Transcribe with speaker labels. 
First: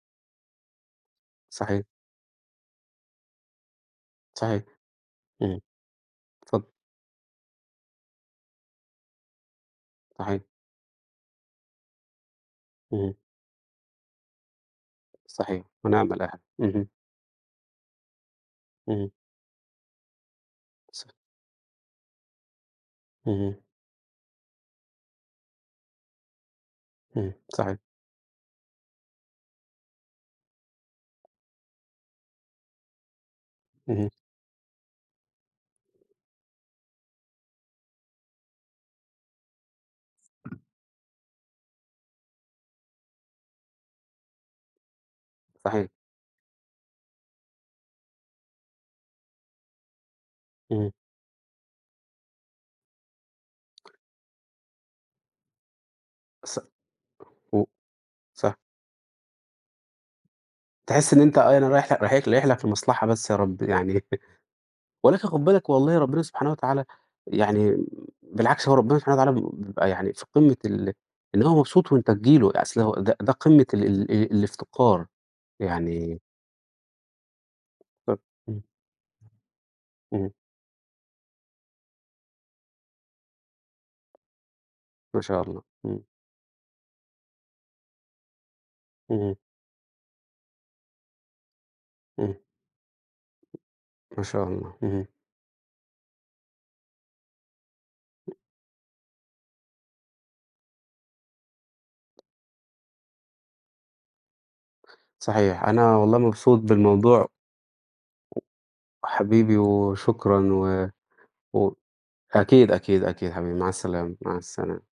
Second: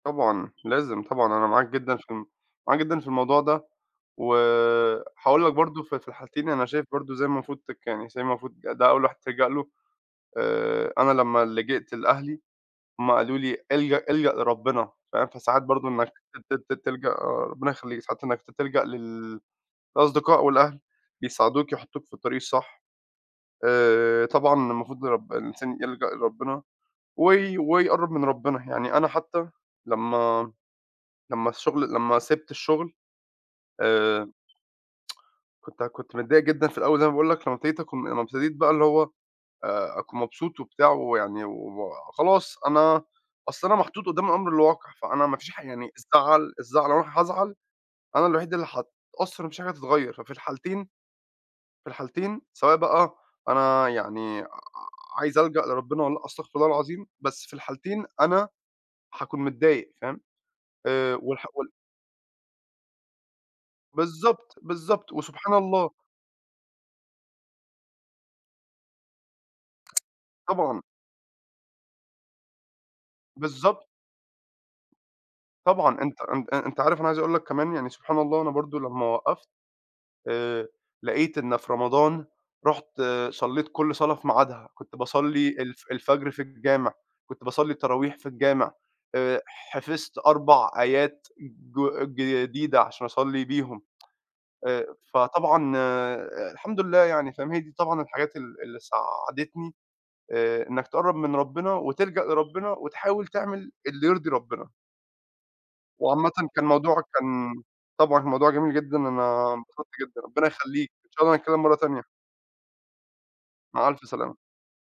Speaker 1: طبعًا. لازم طبعًا، أنا معاك
Speaker 2: صحيح.
Speaker 1: جدًا في ال معاك جدًا في الموضوع ده، و
Speaker 2: صحيح.
Speaker 1: هاقول لك
Speaker 2: إمم.
Speaker 1: برضه في في الحالتين أنا
Speaker 2: اتفضّل.
Speaker 1: شايف برضه إزاي المفروض تك يعني إزاي المفروض ده أول واحد تلجأ له.
Speaker 2: صحيح.
Speaker 1: آآ أنا لمّا لجأت لأهلي، هم
Speaker 2: إمم.
Speaker 1: قالوا لي: "الجَأ الجَأ لربِّنا." فاهم، فساعات
Speaker 2: صحيح.
Speaker 1: برضه
Speaker 2: وِنِعم
Speaker 1: إنّك
Speaker 2: الأهل.
Speaker 1: ت ت ت
Speaker 2: اهم.
Speaker 1: تلجَأ آآ ربِّنا يخلّيك. ساعات إنّك ت تلجَأ
Speaker 2: اهم.
Speaker 1: لل الأصدقاء والأهل
Speaker 2: ص
Speaker 1: بيساعدوك يحُطّوك في الطريق الصح.
Speaker 2: اهم.
Speaker 1: آآ طبعًا المفروض رب الإنسان يلجَأ لربِّنا
Speaker 2: إمم،
Speaker 1: وي
Speaker 2: صحيح.
Speaker 1: ويقرَّب من ربِّنا. يعني أنا حتّى لمّا لمّا الشُغل لمّا سِبت الشُغل،
Speaker 2: اهم.
Speaker 1: آآ كنت كنت متضايق جدًا في الأول زي ما باقول لك، لمّا ابتديت أكم لمّا ابتديت بقى اللي هو آآ أكون مبسوط وبتاع ويعني و خلاص أنا أصل أنا محطوط قُدّام الأمر الواقع، فأنا مفيش حا
Speaker 2: صحيح.
Speaker 1: يعني الزعل الزعل لو أنا هازعل، أنا الوحيد اللي هاتأثّر ومفيش حاجة هتتغيّر، ففي الحالتين
Speaker 2: إمم.
Speaker 1: في الحالتين سواء بقى أنا يعني ع عايز ألجَأ لربِّنا والّا لأ، أستغفر
Speaker 2: ص
Speaker 1: الله العظيم، بس في
Speaker 2: و
Speaker 1: الحالتين أنا
Speaker 2: صح.
Speaker 1: هاكون متضايق فاهم.
Speaker 2: تحِس
Speaker 1: آآ
Speaker 2: إن أنت
Speaker 1: والح
Speaker 2: أَي
Speaker 1: وال
Speaker 2: أنا رايح ل رايح لك رايح لك لمصلحة بس يا رب يعني
Speaker 1: بالضبط، بالضبط،
Speaker 2: ولكن خُد
Speaker 1: وسبحان
Speaker 2: بالك
Speaker 1: الله.
Speaker 2: والله ربِّنا سبحانه وتعالى يعني بالعكس هو ربِّنا سبحانه وتعالى ب بيبقى يعني في قِمّة
Speaker 1: طبعًا.
Speaker 2: ال إن هو مبسوط وأنت تيجي له، أصل هو ده ده قِمّة ال
Speaker 1: بالضبط.
Speaker 2: ال الافتقار.
Speaker 1: طبعًا.
Speaker 2: يعني
Speaker 1: أنت أنت آآ أنت عارف أنا عايز أقول لك كمان يعني
Speaker 2: ف
Speaker 1: سبحان الله أنا
Speaker 2: إمم.
Speaker 1: برضه لمّا وقّفت،
Speaker 2: إمم.
Speaker 1: آآ لقيت إن في رمضان رُحت صلّيت كل صلاة في ميعادها. كنت
Speaker 2: ما شاء
Speaker 1: باصلّي
Speaker 2: الله.
Speaker 1: الف
Speaker 2: إمم.
Speaker 1: الفجر في الجامع، كنت باصلّي التراويح في الجامع،
Speaker 2: اهم.
Speaker 1: آآ حفظت 4 آيات ج
Speaker 2: إمم.
Speaker 1: جديدة عشان أصلّي بيهم.
Speaker 2: ما شاء الله.
Speaker 1: آآ
Speaker 2: اهم.
Speaker 1: فطبعًا الحمد لله يعني فاهم، هي دي طبعًا الحاجات ال اللي ساعدتني آآ إنّك تقرّب من ربِّنا وتلجَأ لربِّنا وتحاول تعمل اللي يرضي ربِّنا.
Speaker 2: صحيح. أنا والله
Speaker 1: وعامةً
Speaker 2: مبسوط
Speaker 1: كان موضوعك
Speaker 2: بالموضوع
Speaker 1: كان طبعًا
Speaker 2: و
Speaker 1: موضوع جميل جدًا، أنا
Speaker 2: حبيبي
Speaker 1: انبسطت جدًا،
Speaker 2: وشكرًا
Speaker 1: ربِّنا
Speaker 2: و
Speaker 1: يخلّيك، إن شاء الله نتكلّم
Speaker 2: و
Speaker 1: مرّة تانية.
Speaker 2: أكيد، أكيد، أكيد حبيبي، مع
Speaker 1: مع ألْف
Speaker 2: السلامة،
Speaker 1: سلامة.
Speaker 2: مع السلامة.